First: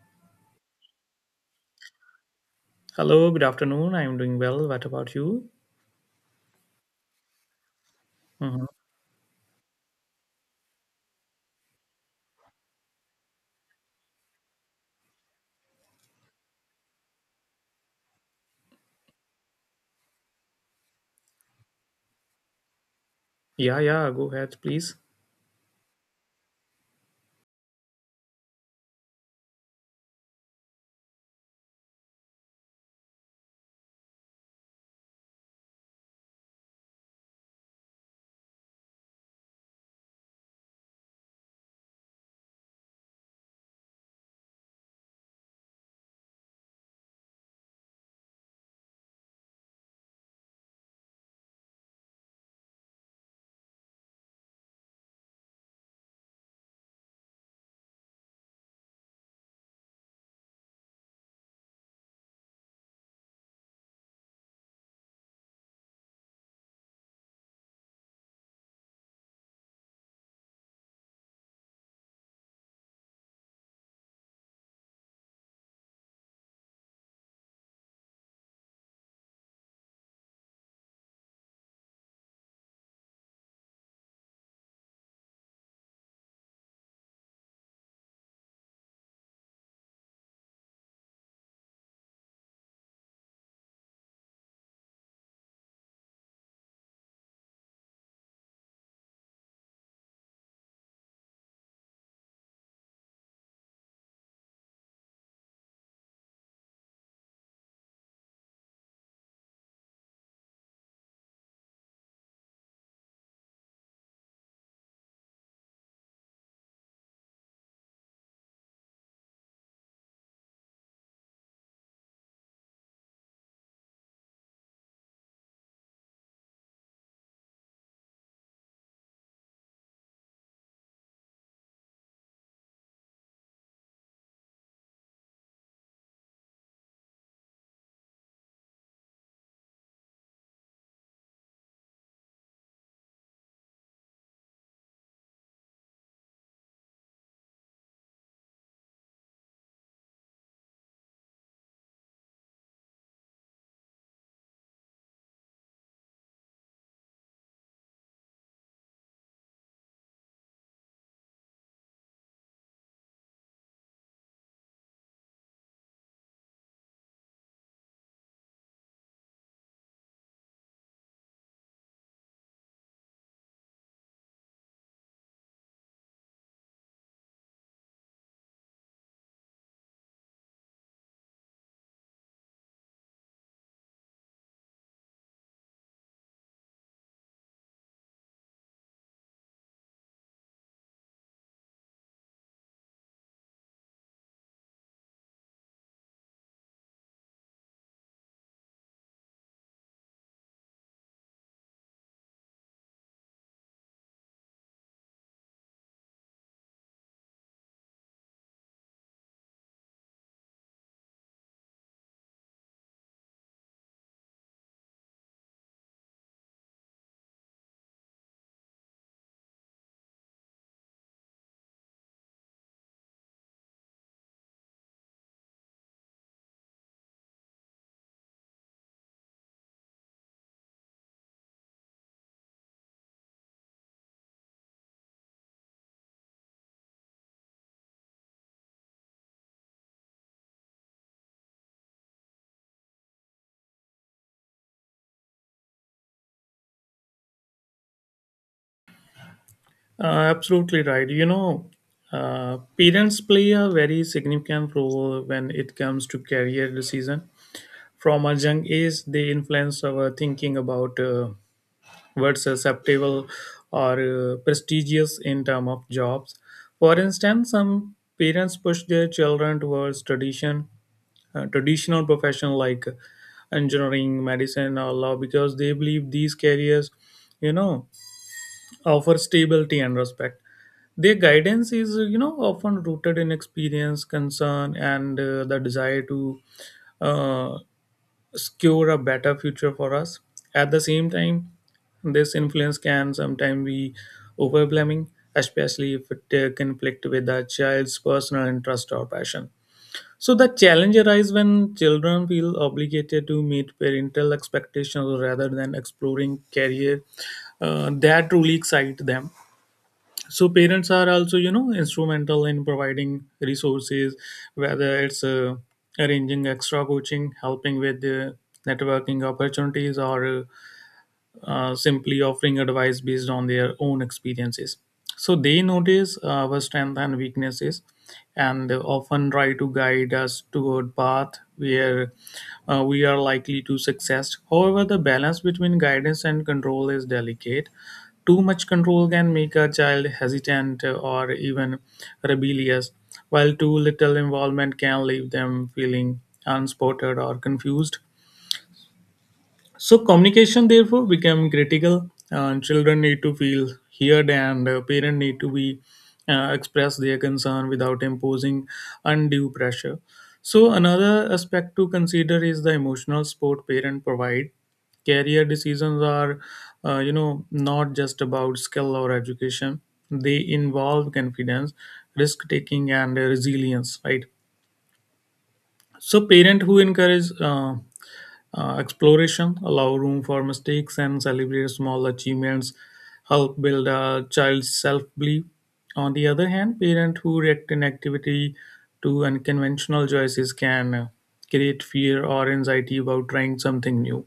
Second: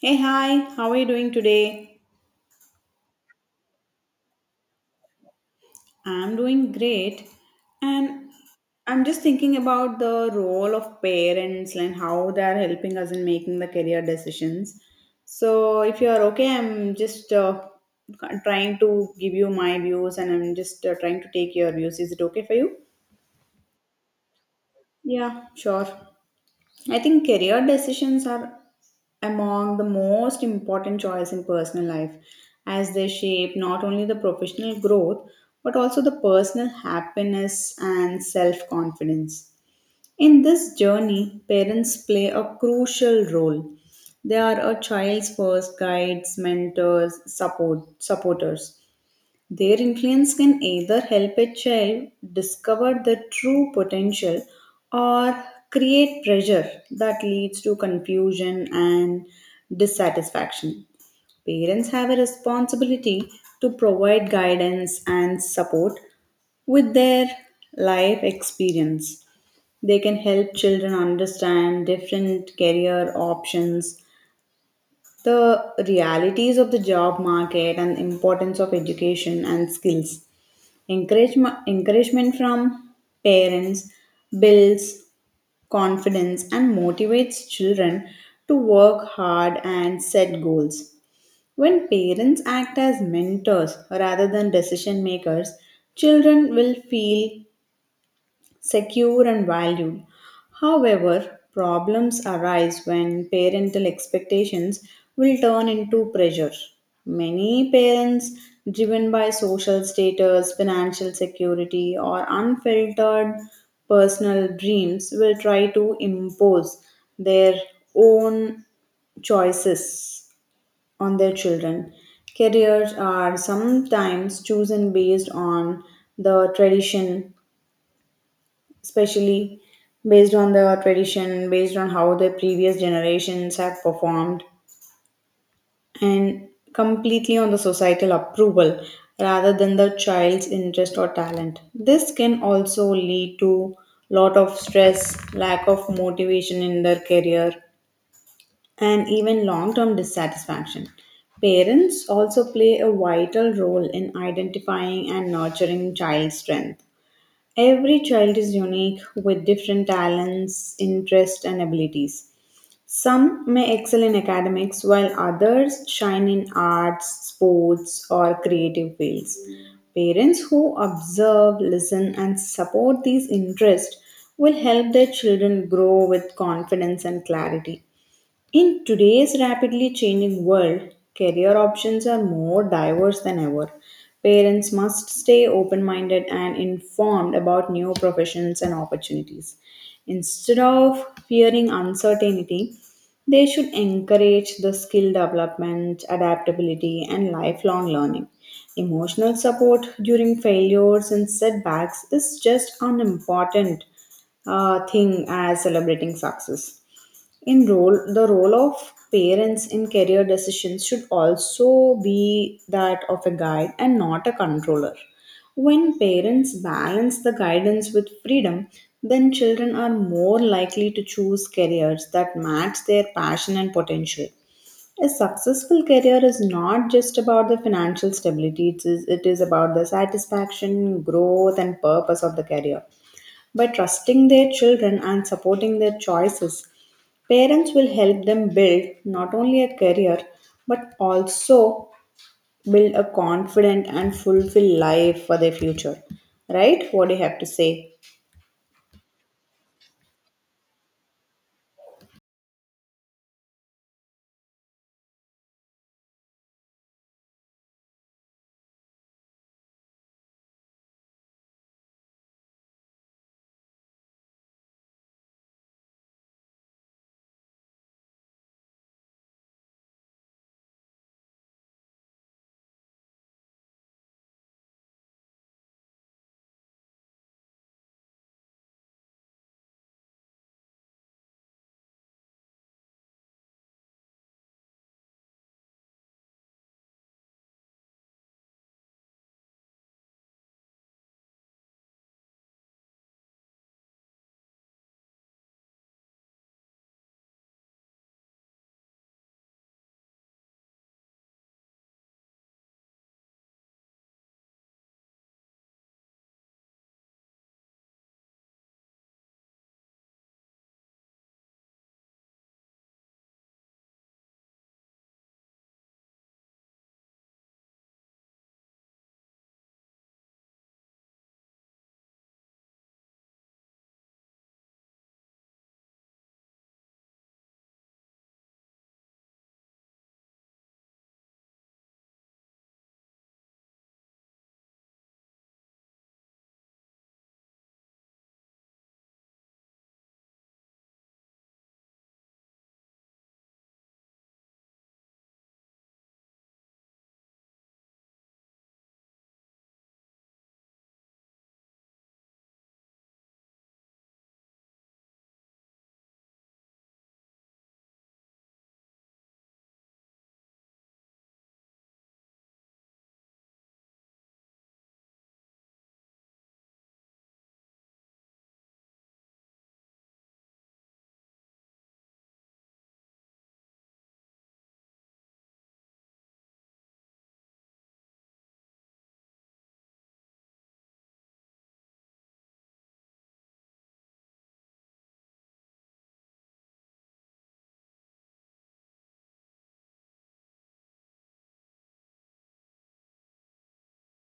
Hey, hi, how are you doing today? Hello, good afternoon. I'm doing well. What about you? I'm doing great. And Mhm. I'm just thinking about the role of parents and how they're helping us in making the career decisions. So, if you're okay, I'm just trying to give you my views and I'm just trying to take your views. Is it okay for you? Yeah, yeah, go ahead, please. Yeah, sure. I think career decisions are among the most important choice in personal life as they shape not only the professional growth but also the personal happiness and self-confidence. In this journey, parents play a crucial role. They are a child's first guides, mentors, supporters. Their influence can either help a child discover their true potential or create pressure that leads to confusion and dissatisfaction. Parents have a responsibility to provide guidance and support with their life experience. They can help children understand different career options, the realities of the job market, and the importance of education and skills. Encouragement from parents builds confidence and motivates children to work hard and set goals. When parents act as mentors rather than decision makers, children will feel secure and valued. However, problems arise when parental expectations will turn into pressure. Many parents, driven by social status, financial security, or unfiltered personal dreams, will try to impose their own choices on their children. Careers are sometimes chosen based on the tradition especially based on the tradition, based on how the previous generations have performed, and completely on the societal approval rather than the child's interest or talent. This can also lead to lot of stress, lack of motivation in their career, and even long-term dissatisfaction. Parents also play a vital role in identifying and nurturing child strength. Every child is unique with different talents, interests, and abilities. Some may excel in academics while others shine in arts, sports, or creative fields. Parents who observe, listen, and support these interests will help their children grow with confidence and clarity. In today's rapidly changing world, career options are more diverse than ever. Parents must stay open minded and informed about new professions and opportunities. Instead of fearing uncertainty, they should encourage the skill development, adaptability, and lifelong learning. Emotional support during failures and setbacks is just an important thing as celebrating success in role of parents in career decisions should also be that of a guide and not a controller. When parents balance the guidance with freedom, then children are more likely to choose careers that match their passion and potential. A successful career is not just about the financial stability. It is about the satisfaction growth and purpose of the career. By trusting their children and supporting their choices, parents will help them build not only a career but also build a confident and fulfilled life for their future. Right? What do you have to say? Absolutely right. You know, parents play a very significant role when it comes to career decision. From a young age, they influence our thinking about what's acceptable or prestigious in terms of jobs. For instance, some parents push their children towards traditional profession like engineering, medicine, or law because they believe these careers, you know, offer stability and respect. Their guidance is, you know, often rooted in experience, concern, and the desire to uh, secure a better future for us. At the same time, this influence can sometimes be overwhelming, especially if it conflict with a child's personal interest or passion. So the challenge arises when children feel obligated to meet parental expectations rather than exploring career that truly excite them. So parents are also, you know, instrumental in providing resources, whether it's arranging extra coaching, helping with networking opportunities, or simply offering advice based on their own experiences. So they notice our strengths and weaknesses, and they often try to guide us toward path where we are likely to success. However, the balance between guidance and control is delicate. Too much control can make a child hesitant or even rebellious, while too little involvement can leave them feeling unspotted or confused. So communication therefore become critical. Children need to feel heard, and parents need to be express their concern without imposing undue pressure. So another aspect to consider is the emotional support parent provide. Career decisions are, you know, not just about skill or education. They involve confidence, risk taking, and resilience. Right, so parents who encourage exploration, allow room for mistakes, and celebrate small achievements help build a child's self belief. On the other hand, parents who react inactivity to unconventional choices can create fear or anxiety about trying something new.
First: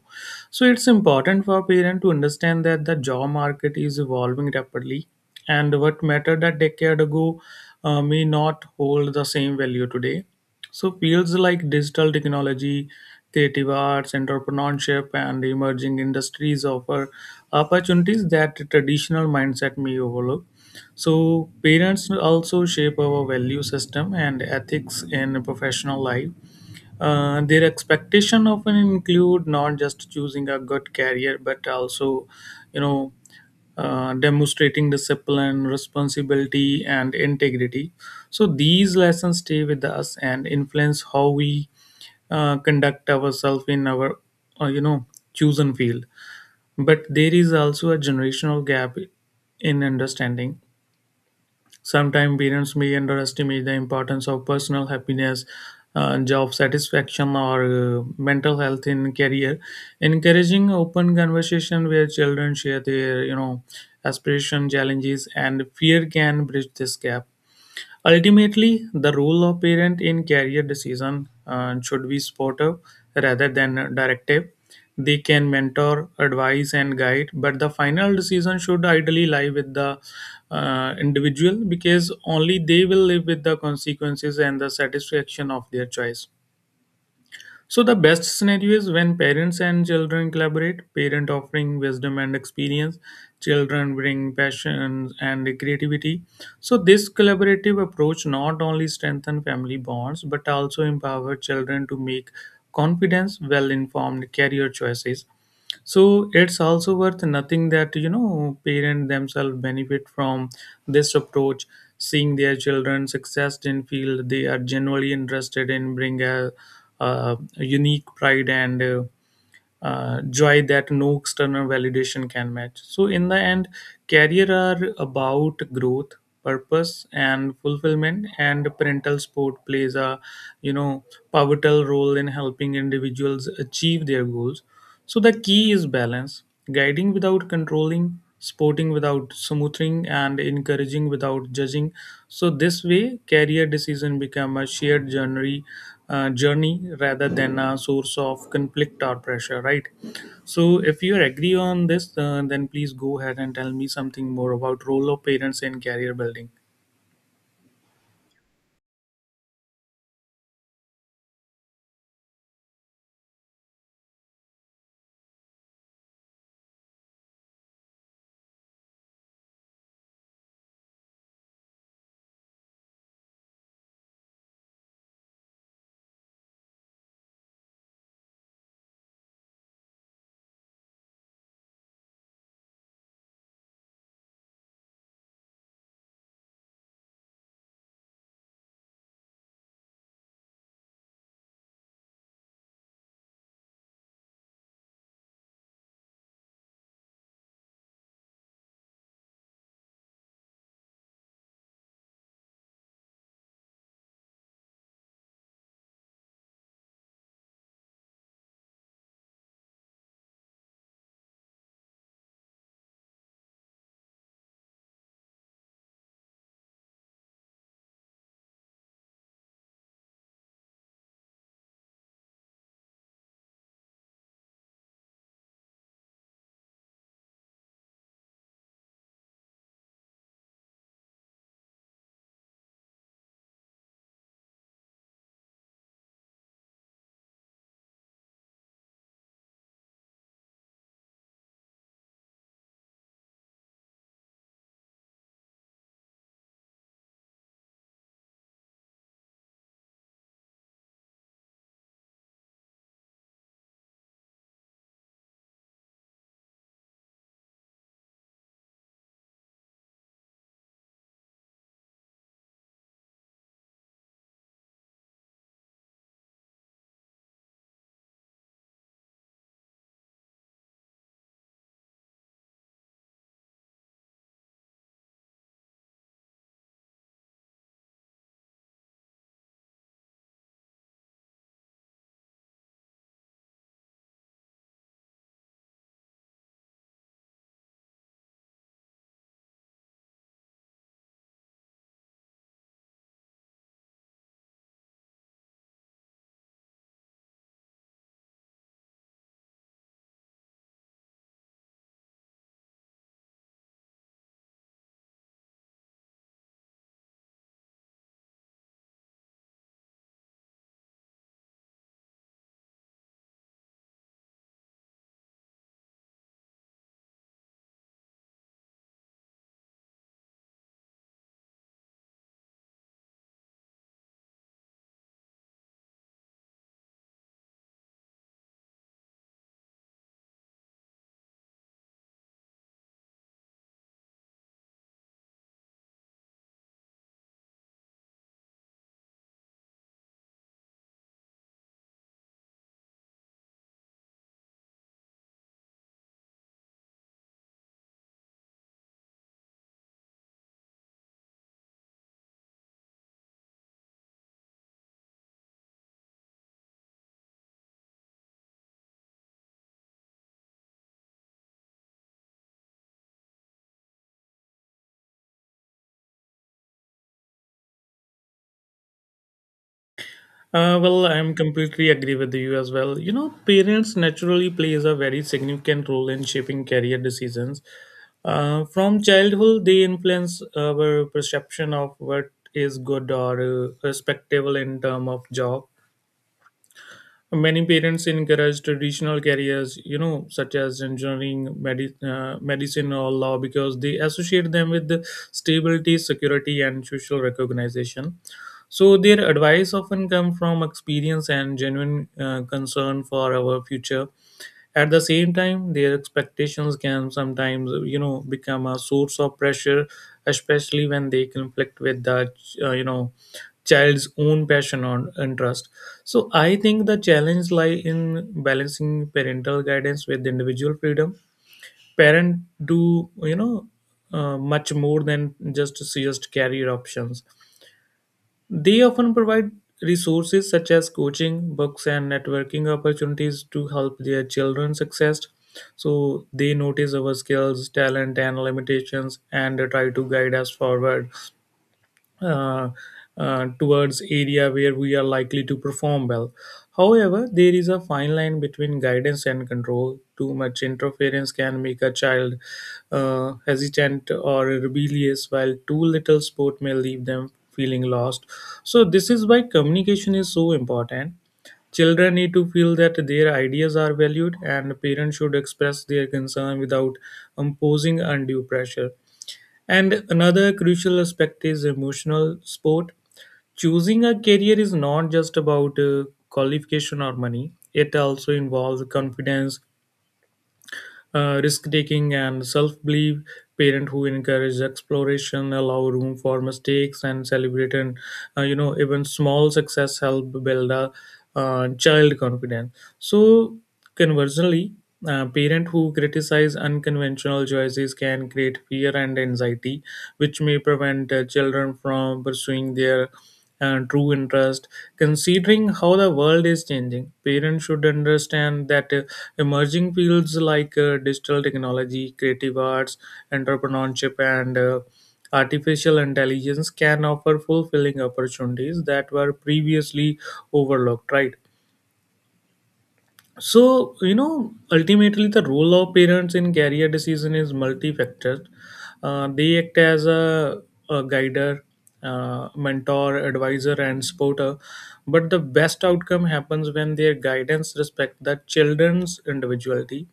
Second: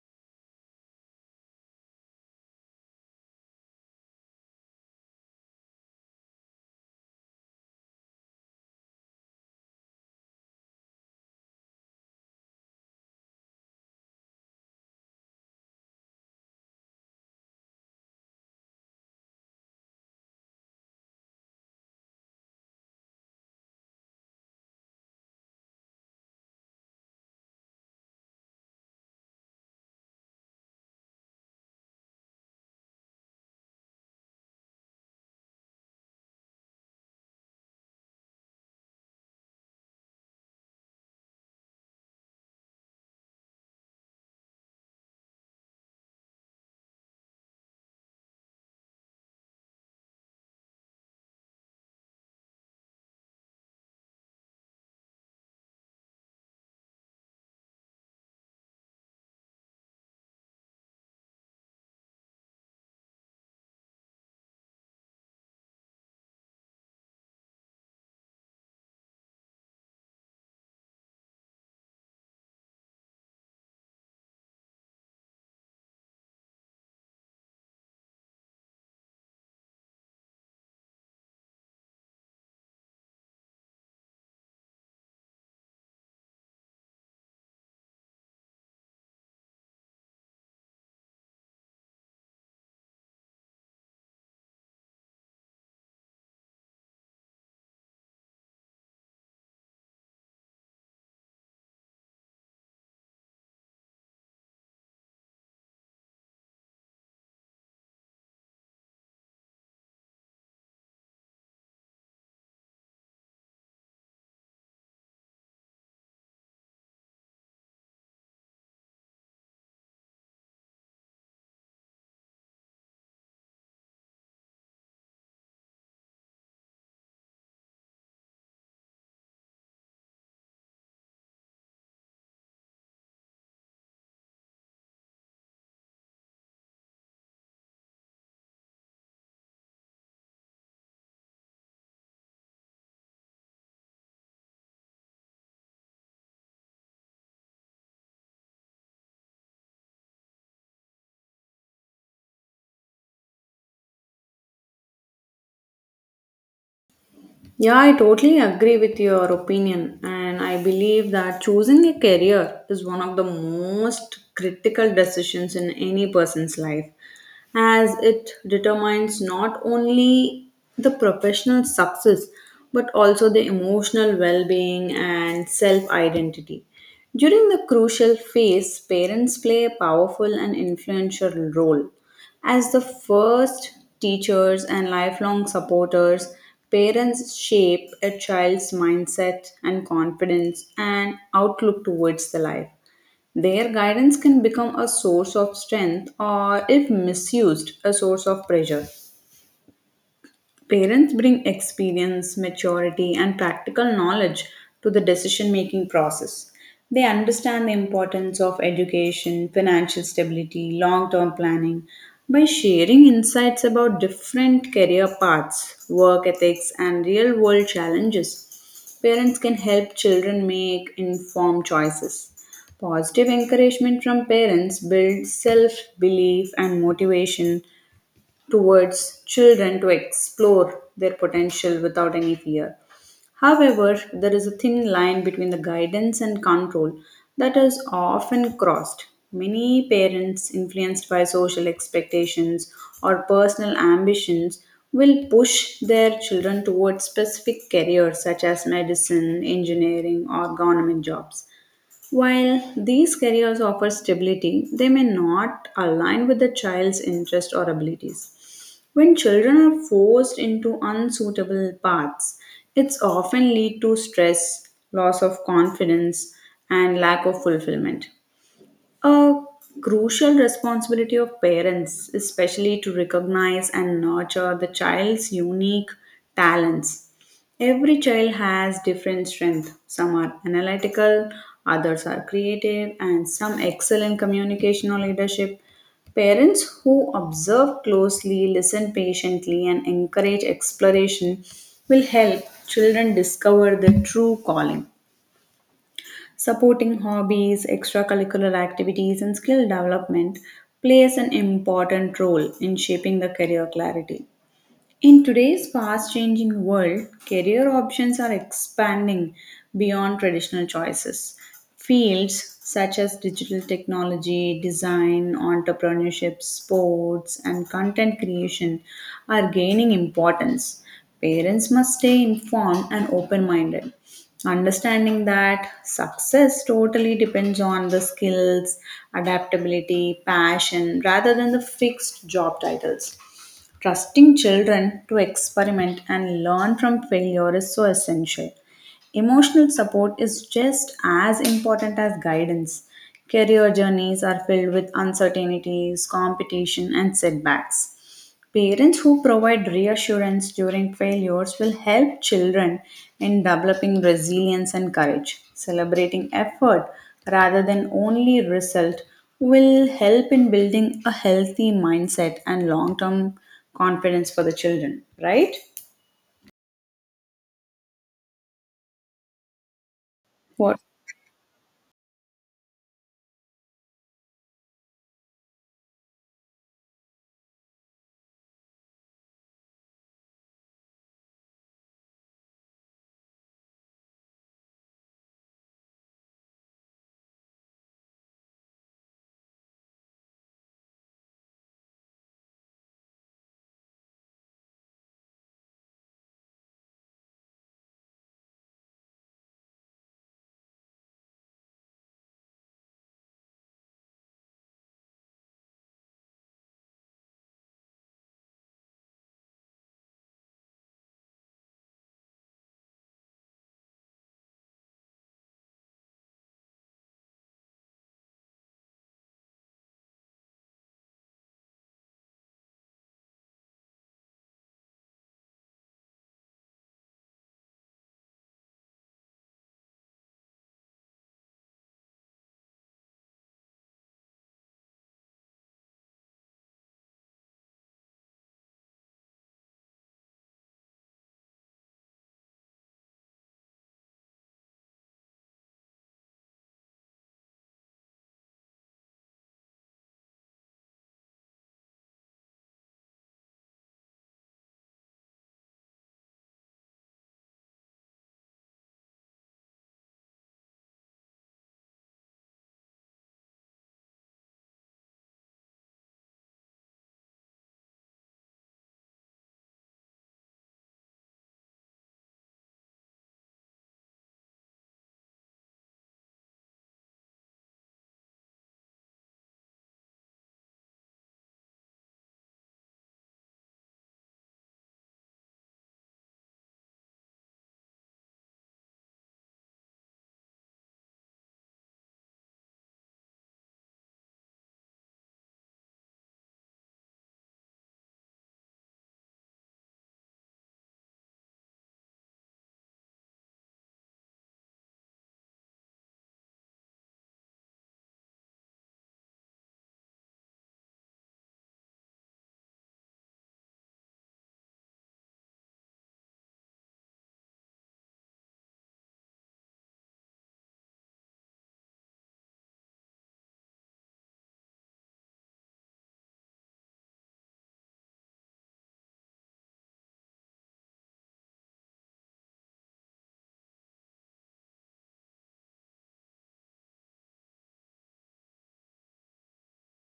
So it's important for parents to understand that the job market is evolving rapidly, and what mattered a decade ago may not hold the same value today. So fields like digital technology, creative arts, entrepreneurship, and emerging industries offer opportunities that traditional mindset may overlook. So parents also shape our value system and ethics in professional life. Their expectation often include not just choosing a good career but also, you know, demonstrating discipline responsibility and integrity. So these lessons stay with us and influence how we conduct ourselves in our, uh, chosen field. But there is also a generational gap in understanding. Sometimes parents may underestimate the importance of personal happiness, job satisfaction, or mental health in career. Encouraging open conversation where children share their aspiration, challenges, and fear can bridge this gap. Ultimately, the role of parent in career decision should be supportive rather than directive. They can mentor, advise, and guide, but the final decision should ideally lie with the individual, because only they will live with the consequences and the satisfaction of their choice. So the best scenario is when parents and children collaborate, parent offering wisdom and experience, children bring passion and creativity. So this collaborative approach not only strengthen family bonds but also empower children to make confidence well informed career choices. So it's also worth nothing that parents themselves benefit from this approach, seeing their children success in field they are genuinely interested in bring a unique pride and joy that no external validation can match. So in the end, career are about growth purpose and fulfillment, and parental support plays a, you know pivotal role in helping individuals achieve their goals. So the key is balance, guiding without controlling, supporting without smoothing, and encouraging without judging. So this way, career decision become a shared journey, journey rather than a source of conflict or pressure. Right. So if you agree on this, then please go ahead and tell me something more about role of parents in career building. Yeah, I totally agree with your opinion, and I believe that choosing a career is one of the most critical decisions in any person's life, as it determines not only the professional success but also the emotional well being and self identity. During the crucial phase, parents play a powerful and influential role. As the first teachers and lifelong supporters, parents shape a child's mindset and confidence and outlook towards the life. Their guidance can become a source of strength or, if misused, a source of pressure. Parents bring experience, maturity, and practical knowledge to the decision making process. They understand the importance of education, financial stability, long term planning. By sharing insights about different career paths, work ethics, and real world challenges, parents can help children make informed choices. Positive encouragement from parents builds self belief and motivation, towards children to explore their potential without any fear. However, there is a thin line between the guidance and control that is often crossed. Many parents, influenced by social expectations or personal ambitions, will push their children towards specific careers such as medicine, engineering, or government jobs. While these careers offer stability, they may not align with the child's interest or abilities. When children are forced into unsuitable paths, it's often lead to stress, loss of confidence, and lack of fulfillment. A crucial responsibility of parents, especially to recognize and nurture the child's unique talents. Every child has different strengths. Some are analytical, others are creative, and some excel in communication or leadership. Parents who observe closely, listen patiently, and encourage exploration will help children discover their true calling. Supporting hobbies, extracurricular activities, and skill development plays an important role in shaping the career clarity. In today's fast changing world, career options are expanding beyond traditional choices. Fields such as digital technology, design, entrepreneurship, sports, and content creation are gaining importance. Parents must stay informed and open minded, understanding that success totally depends on the skills, adaptability, passion, rather than the fixed job titles. Trusting children to experiment and learn from failure is so essential. Emotional support is just as important as guidance. Career journeys are filled with uncertainties, competition, and setbacks. Parents who provide reassurance during failures will help children in developing resilience and courage. Celebrating effort rather than only result will help in building a healthy mindset and long term confidence for the children, right? Uh, What? well, I'm completely agree with you as well. You know, parents naturally plays a very significant role in shaping career decisions. From childhood, they influence our perception of what is good or respectable in term of job. Many parents encourage traditional careers, you know, such as engineering, medicine, or law, because they associate them with the stability, security, and social recognition. So their advice often come from experience and genuine concern for our future. At the same time, their expectations can sometimes, you know, become a source of pressure, especially when they conflict with the, uh, you know, child's own passion or interest. So I think the challenge lie in balancing parental guidance with individual freedom. Parents do, you know, much more than just suggest career options. They often provide resources such as coaching, books, and networking opportunities to help their children success. So they notice our skills, talent, and limitations and try to guide us forward uh, towards area where we are likely to perform well. However, there is a fine line between guidance and control. Too much interference can make a child hesitant or rebellious, while too little support may leave them feeling lost. So this is why communication is so important. Children need to feel that their ideas are valued, and parents should express their concern without imposing undue pressure. And another crucial aspect is emotional support. Choosing a career is not just about qualification or money, it also involves confidence, risk taking and self belief. Parent who encourage exploration allow room for mistakes and celebrate and, uh, even small success help build a child confidence. So conversely, parent who criticize unconventional choices can create fear and anxiety which may prevent children from pursuing their and true interest. Considering how the world is changing, parents should understand that emerging fields like digital technology, creative arts, entrepreneurship, and artificial intelligence can offer fulfilling opportunities that were previously overlooked, right? So, you know, ultimately the role of parents in career decision is multifactored. They act as a guider, mentor, advisor, and supporter. But the best outcome happens when their guidance respect the children's individuality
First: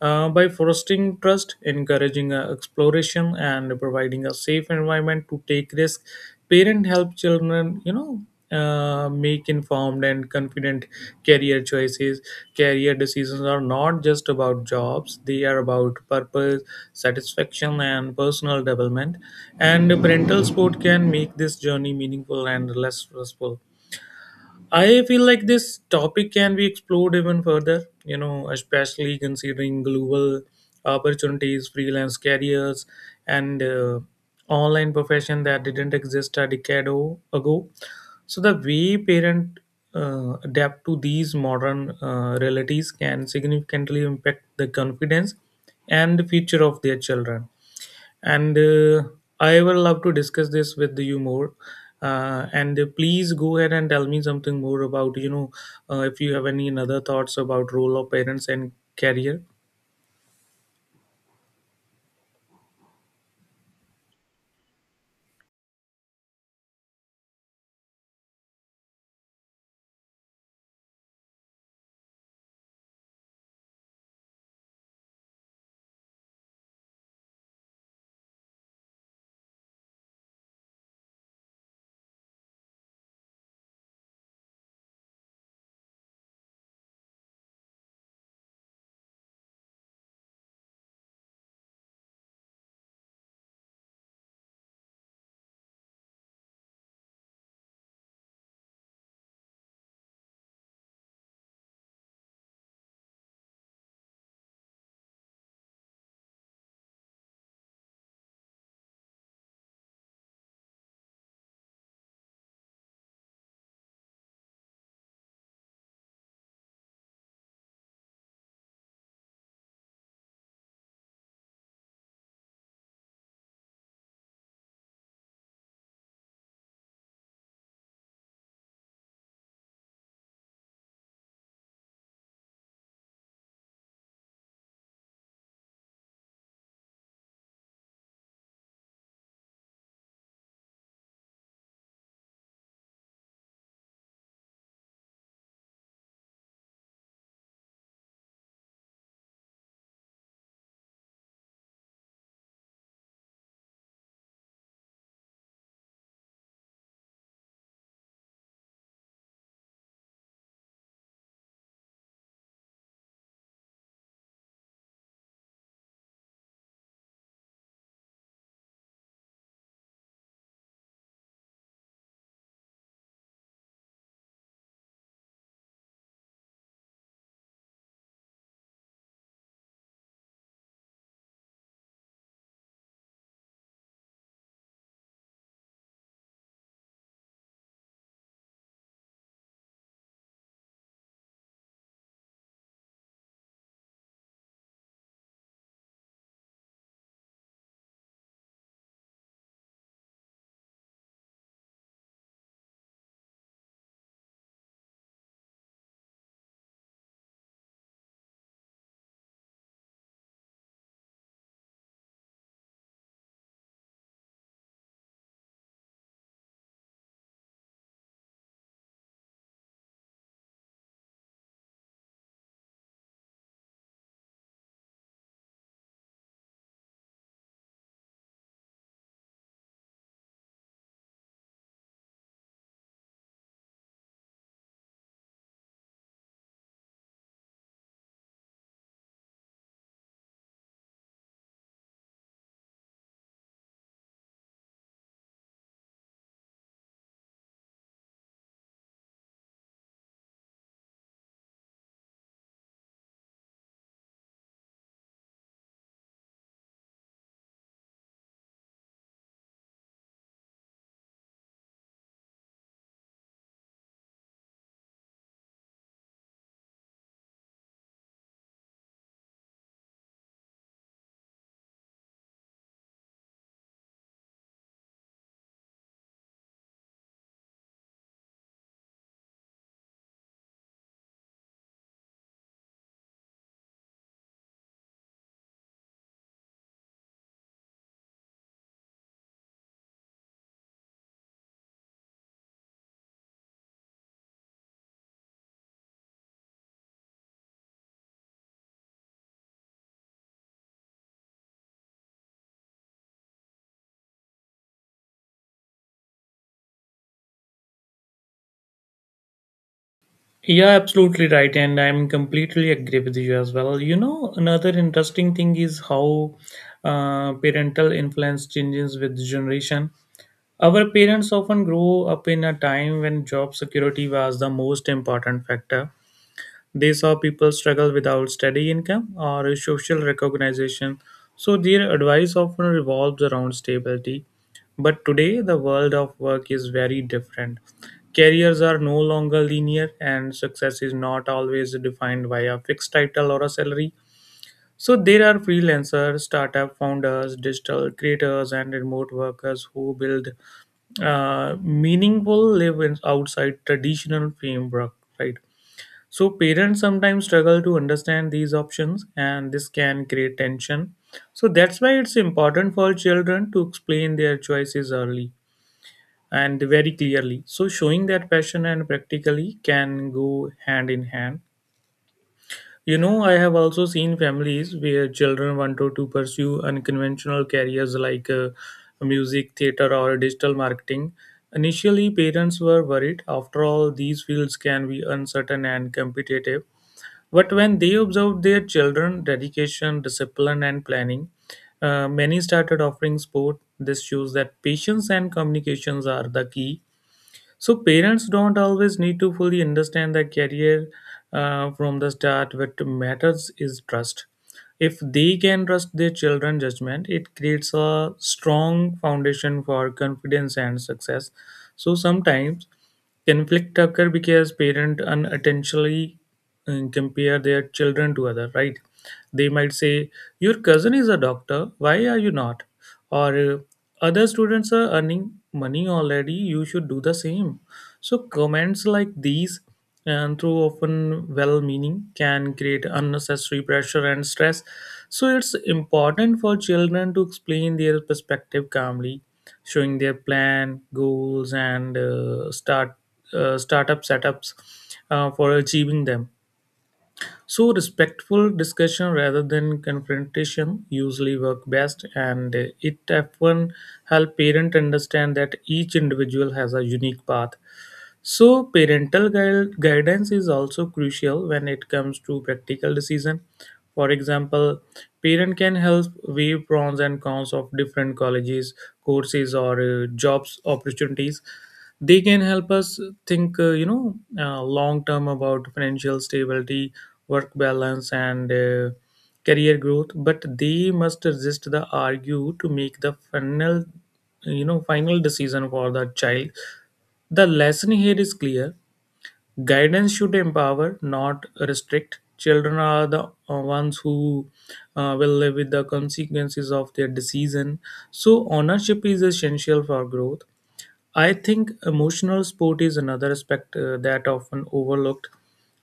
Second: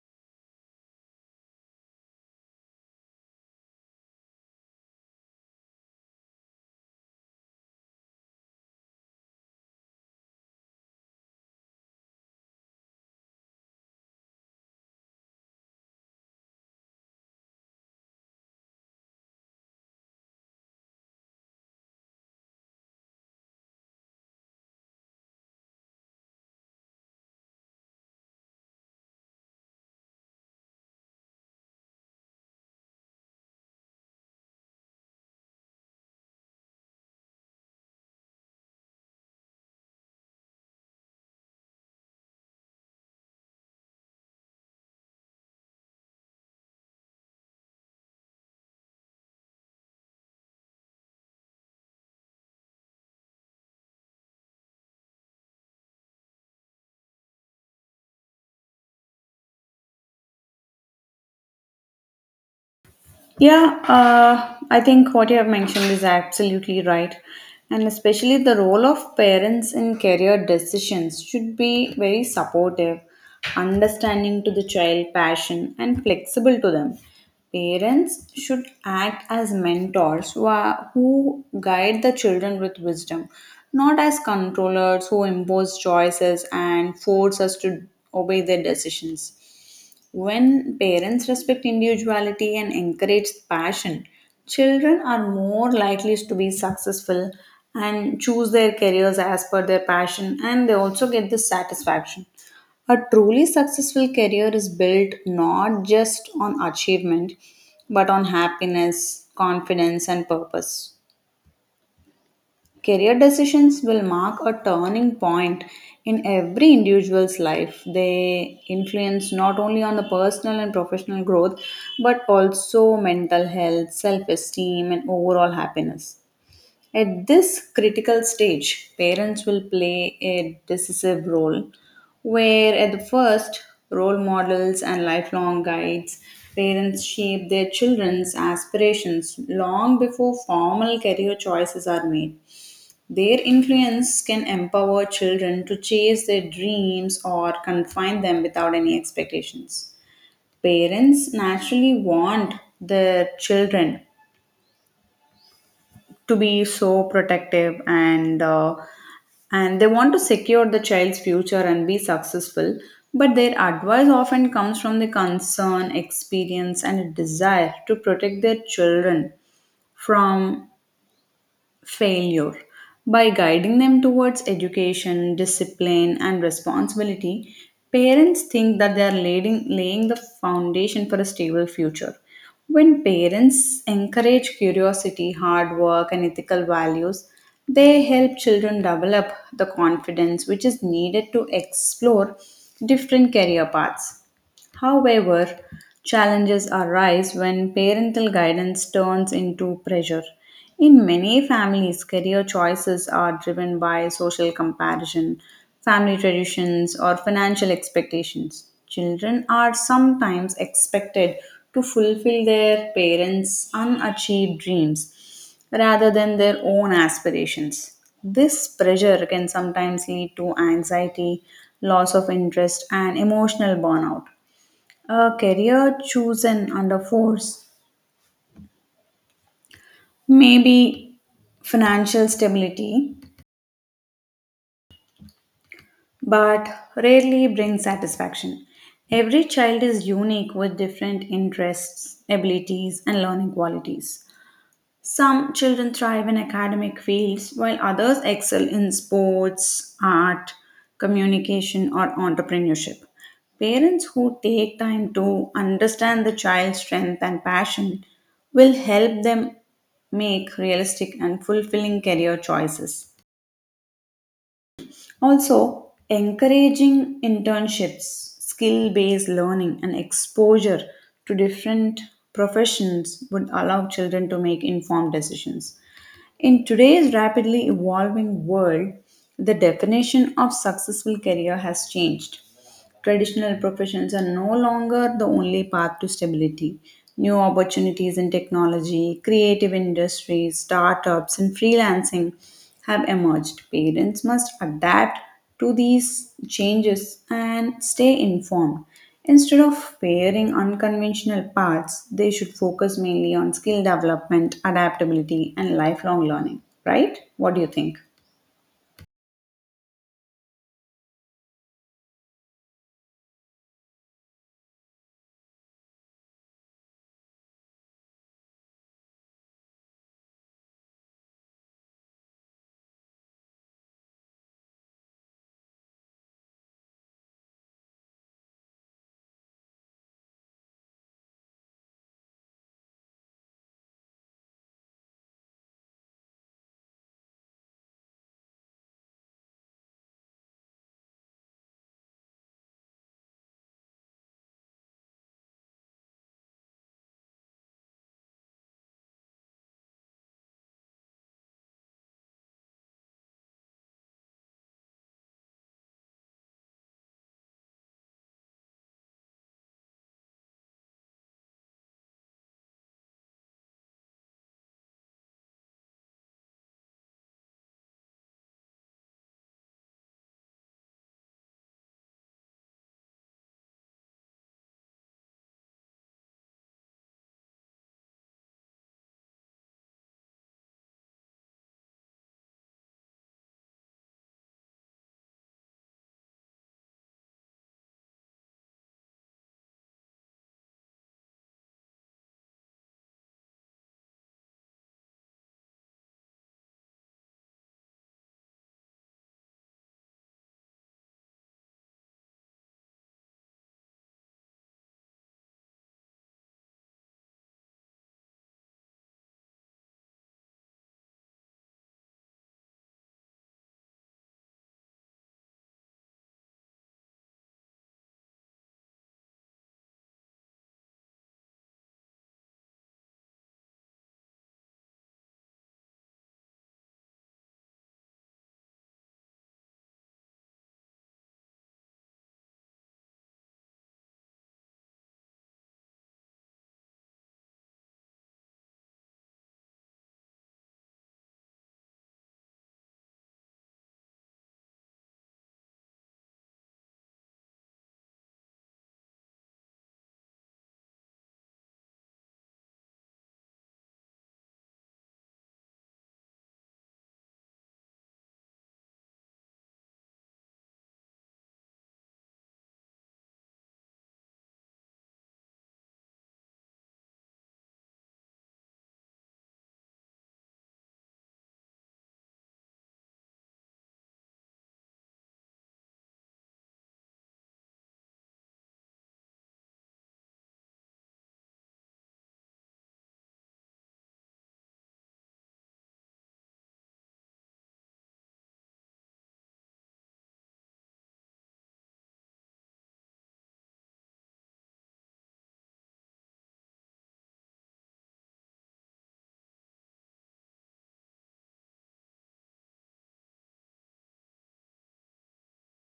by fostering trust, encouraging exploration, and providing a safe environment to take risks. Parents help children, make informed and confident career choices. Career decisions are not just about jobs; they are about purpose, satisfaction, and personal development. And parental support can make this journey meaningful and less stressful. I feel like this topic can be explored even further, you know, especially considering global opportunities, freelance careers, and online profession that didn't exist a ago. So the way parent adapt to these modern realities can significantly impact the confidence and the future of their children, and I will love to discuss this with you more. And please go ahead and tell me something more about, you know, if you have any other thoughts about role of parents and career. Yeah, I think what you have mentioned is absolutely right. And especially the role of parents in career decisions should be very supportive, understanding to the child passion, and flexible to them. Parents should act as mentors who guide the children with wisdom, not as controllers who impose choices and force us to obey their decisions. When parents respect individuality and encourage passion, children are more likely to be successful and choose their careers as per their passion, and they also get this satisfaction. A truly successful career is built not just on achievement, but on happiness, confidence, and purpose. Career decisions will mark a turning point in every individual's life. They influence not only on the personal and professional growth, but also mental health, self esteem, and overall happiness. At this critical stage, parents will play a decisive role where at the first role models and lifelong guides, parents shape their children's aspirations long before formal career choices are made. Their influence can empower children to chase their dreams or confine them without any expectations. Parents naturally want their children to be so protective and and they want to secure the child's future and be successful, but their advice often comes from the concern, experience, and a desire to protect their children from failure. By guiding them towards education, discipline, and responsibility, parents think that they are laying the foundation for a stable future. When parents encourage curiosity, hard work, and ethical values, they help children develop the confidence which is needed to explore different career paths. However, challenges arise when parental guidance turns into pressure. In many families, career choices are driven by social comparison, family traditions, or financial expectations. Children are sometimes expected to fulfill their parents' unachieved dreams rather than their own aspirations. This pressure can sometimes lead to anxiety, loss of interest, and emotional burnout. A career chosen under force may be financial stability, but rarely brings satisfaction. Every child is unique with different interests, abilities, and learning qualities. Some children thrive in academic fields while others excel in sports, art, communication, or entrepreneurship. Parents who take time to understand the child's strength and passion will help them make realistic and fulfilling career choices. Also, encouraging internships, skill based learning, and exposure to different professions would allow children to make informed decisions. In today's rapidly evolving world, the definition of successful career has changed. Traditional professions are no longer the only path to stability. New opportunities in technology, creative industries, startups, and freelancing have emerged. Parents must adapt to these changes and stay informed. Instead of pairing unconventional paths, they should focus mainly on skill development, adaptability, and lifelong learning. Right? What do you think? Yeah, absolutely right, and I'm completely agree with you as well. You know, another interesting thing is how parental influence changes with generation. Our parents often grow up in a time when job security was the most important factor. They saw people struggle without steady income or social recognition, so their advice often revolves around stability. But today, the world of work is very different. Careers are no longer linear, and success is not always defined by a fixed title or a salary. So there are freelancers, startup founders, digital creators, and remote workers who build meaningful lives outside traditional framework, right? So parents sometimes struggle to understand these options, and this can create tension. So that's why it's important for children to explain their choices early and very clearly. So showing that passion and practically can go hand in hand. You know, I have also seen families where children wanted to pursue unconventional careers like music, theater, or digital marketing. Initially, parents were worried. After all, these fields can be uncertain and competitive. But when they observed their children' dedication, discipline, and planning, many started offering sport. This shows that patience and communications are the key. So parents don't always need to fully understand the career from the start. What matters is trust. If they can trust their children's judgment, it creates a strong foundation for confidence and success. So sometimes. Conflict occur because parents unintentionally compare their children to other, right? They might say, "Your cousin is a doctor. Why are you not?" Or other students are earning money already. You should do the same. So comments like these and too often well meaning can create unnecessary pressure and stress. So it's important for children to explain their perspective calmly, showing their plan goals and, uh, startup setups for achieving them. So respectful discussion rather than confrontation usually work best, and it often help parent understand that each individual has a unique path. So parental guidance is also crucial when it comes to practical decision. For example, parent can help weigh pros and cons of different colleges, courses, or jobs opportunities. They can help us think, uh, long term about financial stability, work balance, and career growth. But they must resist the argue to make the final, final decision for the child. The lesson here is clear. Guidance should empower, not restrict. Children are the ones who will live with the consequences of their decision. So ownership is essential for growth. I think emotional support is another aspect that often overlooked.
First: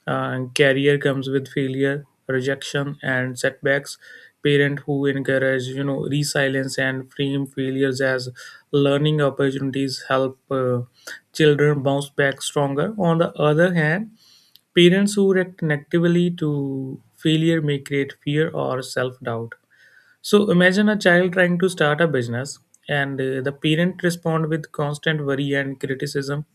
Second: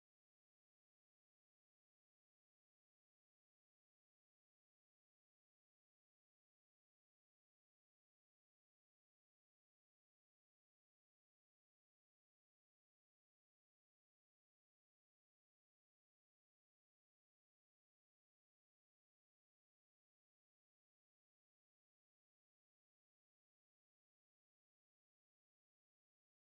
Career comes with failure, rejection, and setbacks. Parent who encourage, resilience and frame failures as learning opportunities help children bounce back stronger. On the other hand, parents who react negatively to failure may create fear or self doubt. So imagine a child trying to start a business, and the parent respond with constant worry and criticism.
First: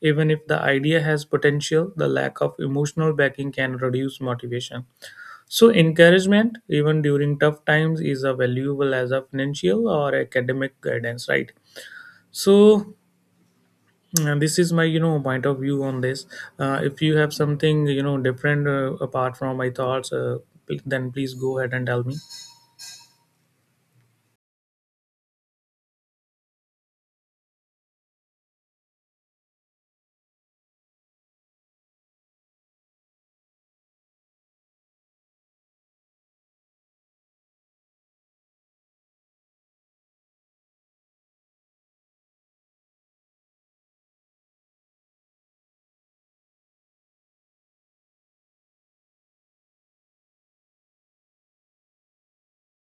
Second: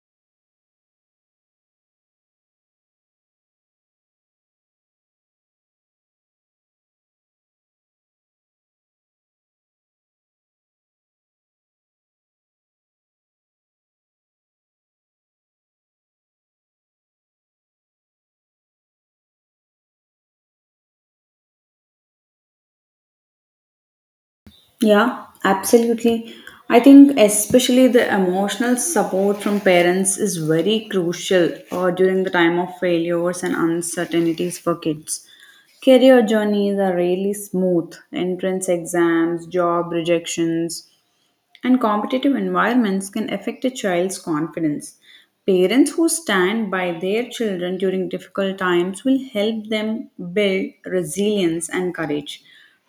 Even if the idea has potential, the lack of emotional backing can reduce motivation. So encouragement, even during tough times, is a valuable as a financial or academic guidance, right? So this is my, point of view on this. If you have something, different apart from my thoughts, then please go ahead and tell me. Yeah, absolutely. I think especially the emotional support from parents is very crucial during the time of failures and uncertainties for kids. Career journeys are really smooth. Entrance exams, job rejections, and competitive environments can affect a child's confidence. Parents who stand by their children during difficult times will help them build resilience and courage.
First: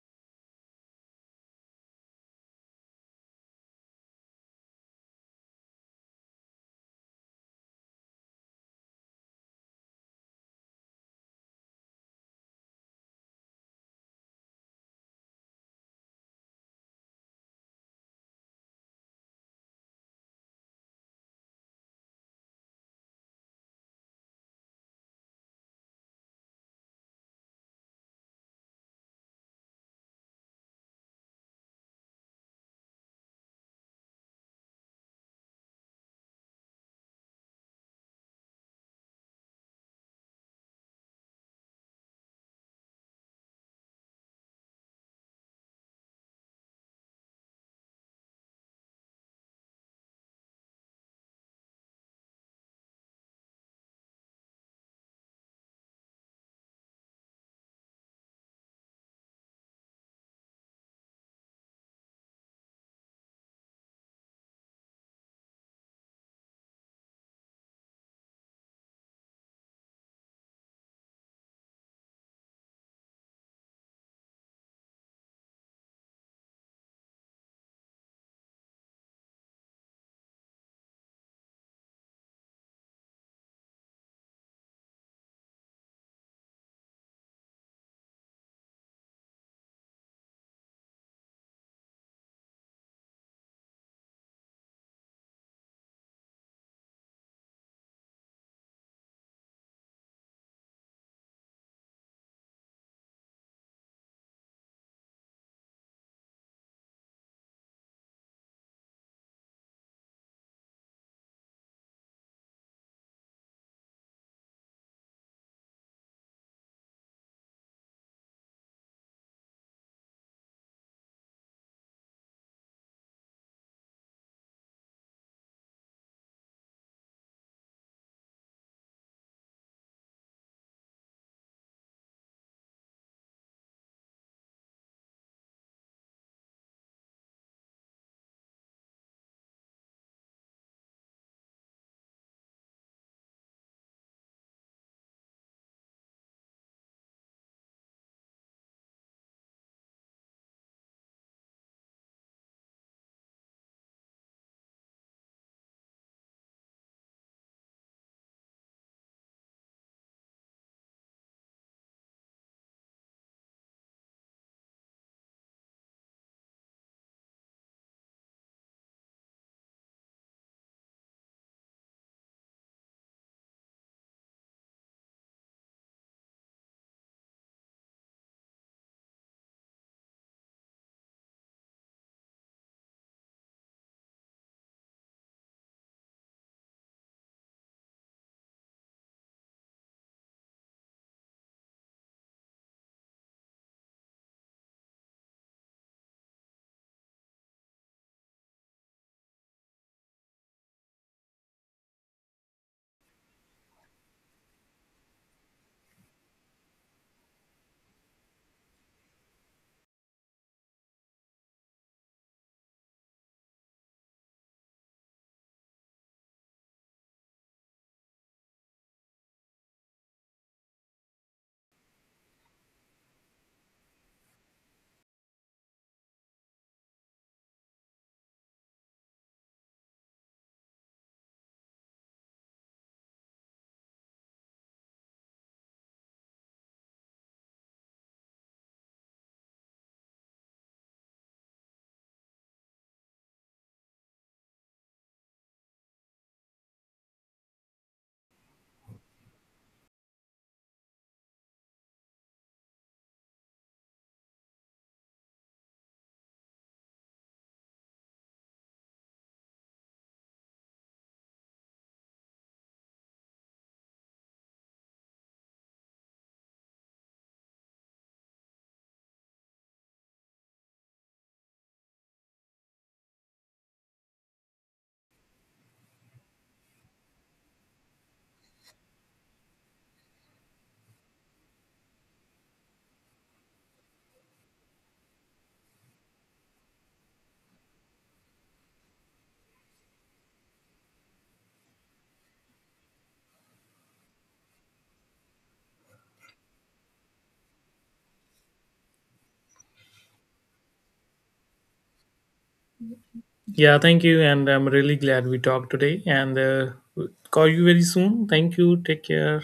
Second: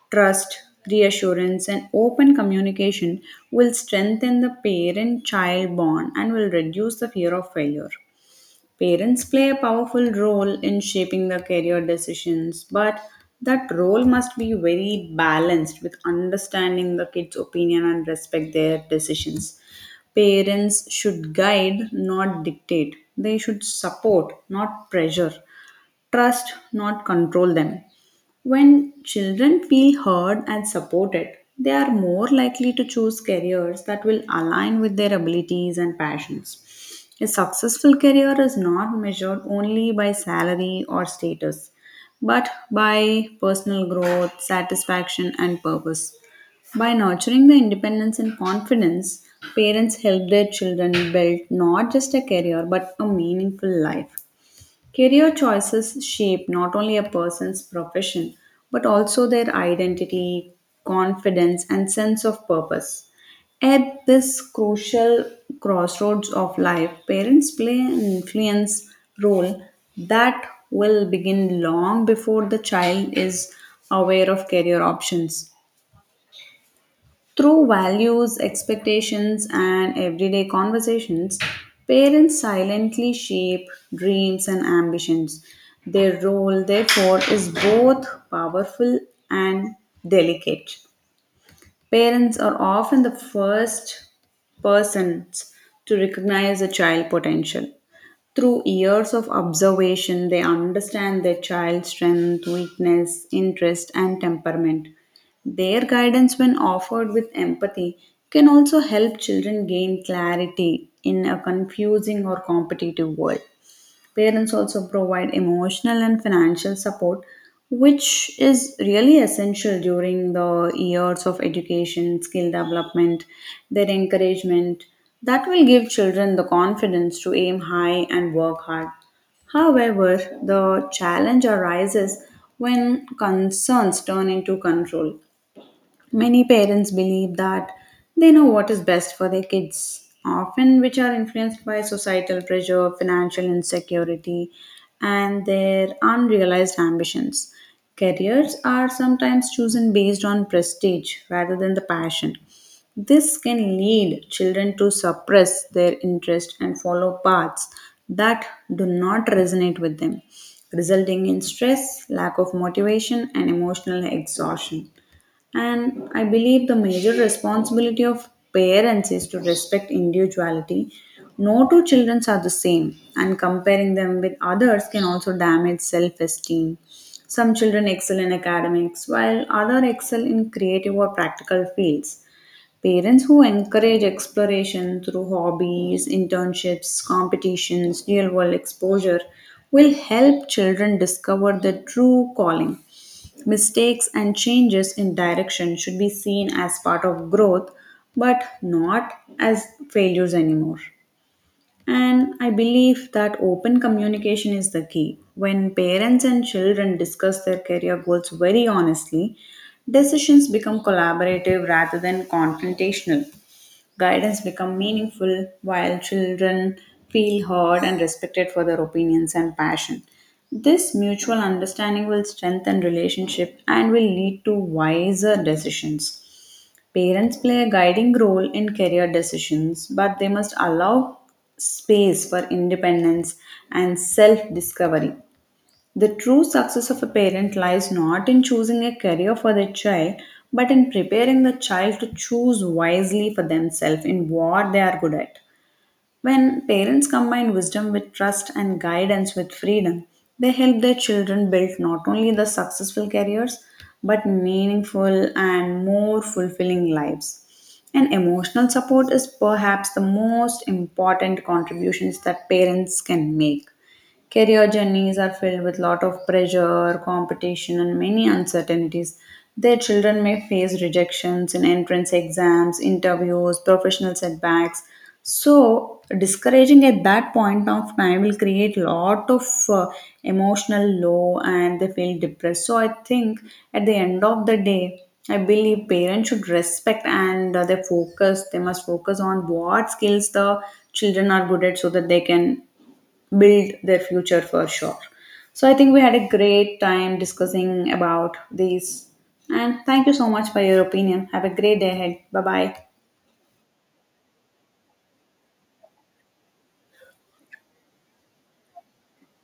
Trust, reassurance, and open communication will strengthen the parent child bond and will reduce the fear of failure. Parents play a powerful role in shaping the career decisions, but that role must be very balanced with understanding the kids' opinion and respect their decisions. Parents should guide, not dictate. They should support, not pressure trust, not control them. When children feel heard and supported, they are more likely to choose careers that will align with their abilities and passions. A successful career is not measured only by salary or status, but by personal growth, satisfaction, and purpose. By nurturing the independence and confidence, parents help their children build not just a career but a meaningful life. Career choices shape not only a person's profession, but also their identity, confidence, and sense of purpose. At this crucial crossroads of life, parents play an influence role that will begin long before the child is aware of career options. Through values, expectations, and everyday conversations, parents silently shape dreams and ambitions. Their role, therefore, is both powerful and delicate. Parents are often the first persons to recognize a child potential. Through years of observation, they understand their child's strength, weakness, interest, and temperament. Their guidance, when offered with empathy, can also help children gain clarity in a confusing or competitive world. Parents also provide emotional and financial support, which is really essential during the years of education, skill development, their encouragement. That will give children the confidence to aim high and work hard. However, the challenge arises when concerns turn into control. Many parents believe that they know what is best for their kids, often which are influenced by societal pressure, financial insecurity, and their unrealized ambitions. Careers are sometimes chosen based on prestige rather than the passion. This can lead children to suppress their interest and follow paths that do not resonate with them, resulting in stress, lack of motivation, and emotional exhaustion. And I believe the major responsibility of parents is to respect individuality. No two children are the same, and comparing them with others can also damage self esteem. Some children excel in academics, while others excel in creative or practical fields. Parents who encourage exploration through hobbies, internships, competitions, real world exposure will help children discover their true calling. Mistakes and changes in direction should be seen as part of growth, but not as failures anymore. And I believe that open communication is the key. When parents and children discuss their career goals very honestly, decisions become collaborative rather than confrontational. Guidance become meaningful while children feel heard and respected for their opinions and passion. This mutual understanding will strengthen relationship and will lead to wiser decisions. Parents play a guiding role in career decisions, but they must allow space for independence and self discovery. The true success of a parent lies not in choosing a career for their child, but in preparing the child to choose wisely for themselves in what they are good at. When parents combine wisdom with trust and guidance with freedom, they help their children build not only the successful careers but meaningful and more fulfilling lives. And emotional support is perhaps the most important contributions that parents can make. Career journeys are filled with lot of pressure, competition, and many uncertainties. Their children may face rejections in entrance exams, interviews, professional setbacks. So, discouraging at that point of time will create lot of emotional low and they feel depressed. So, I think at the end of the day, I believe parents should respect and they focus, they must focus on what skills the children are good at so that they can build their future for sure. So I think we had a great time discussing about these. And thank you so much for your opinion. Have a great day ahead. Bye bye. Yeah, thank you. And I'm really glad we talked today. And call you very soon. Thank you. Take care.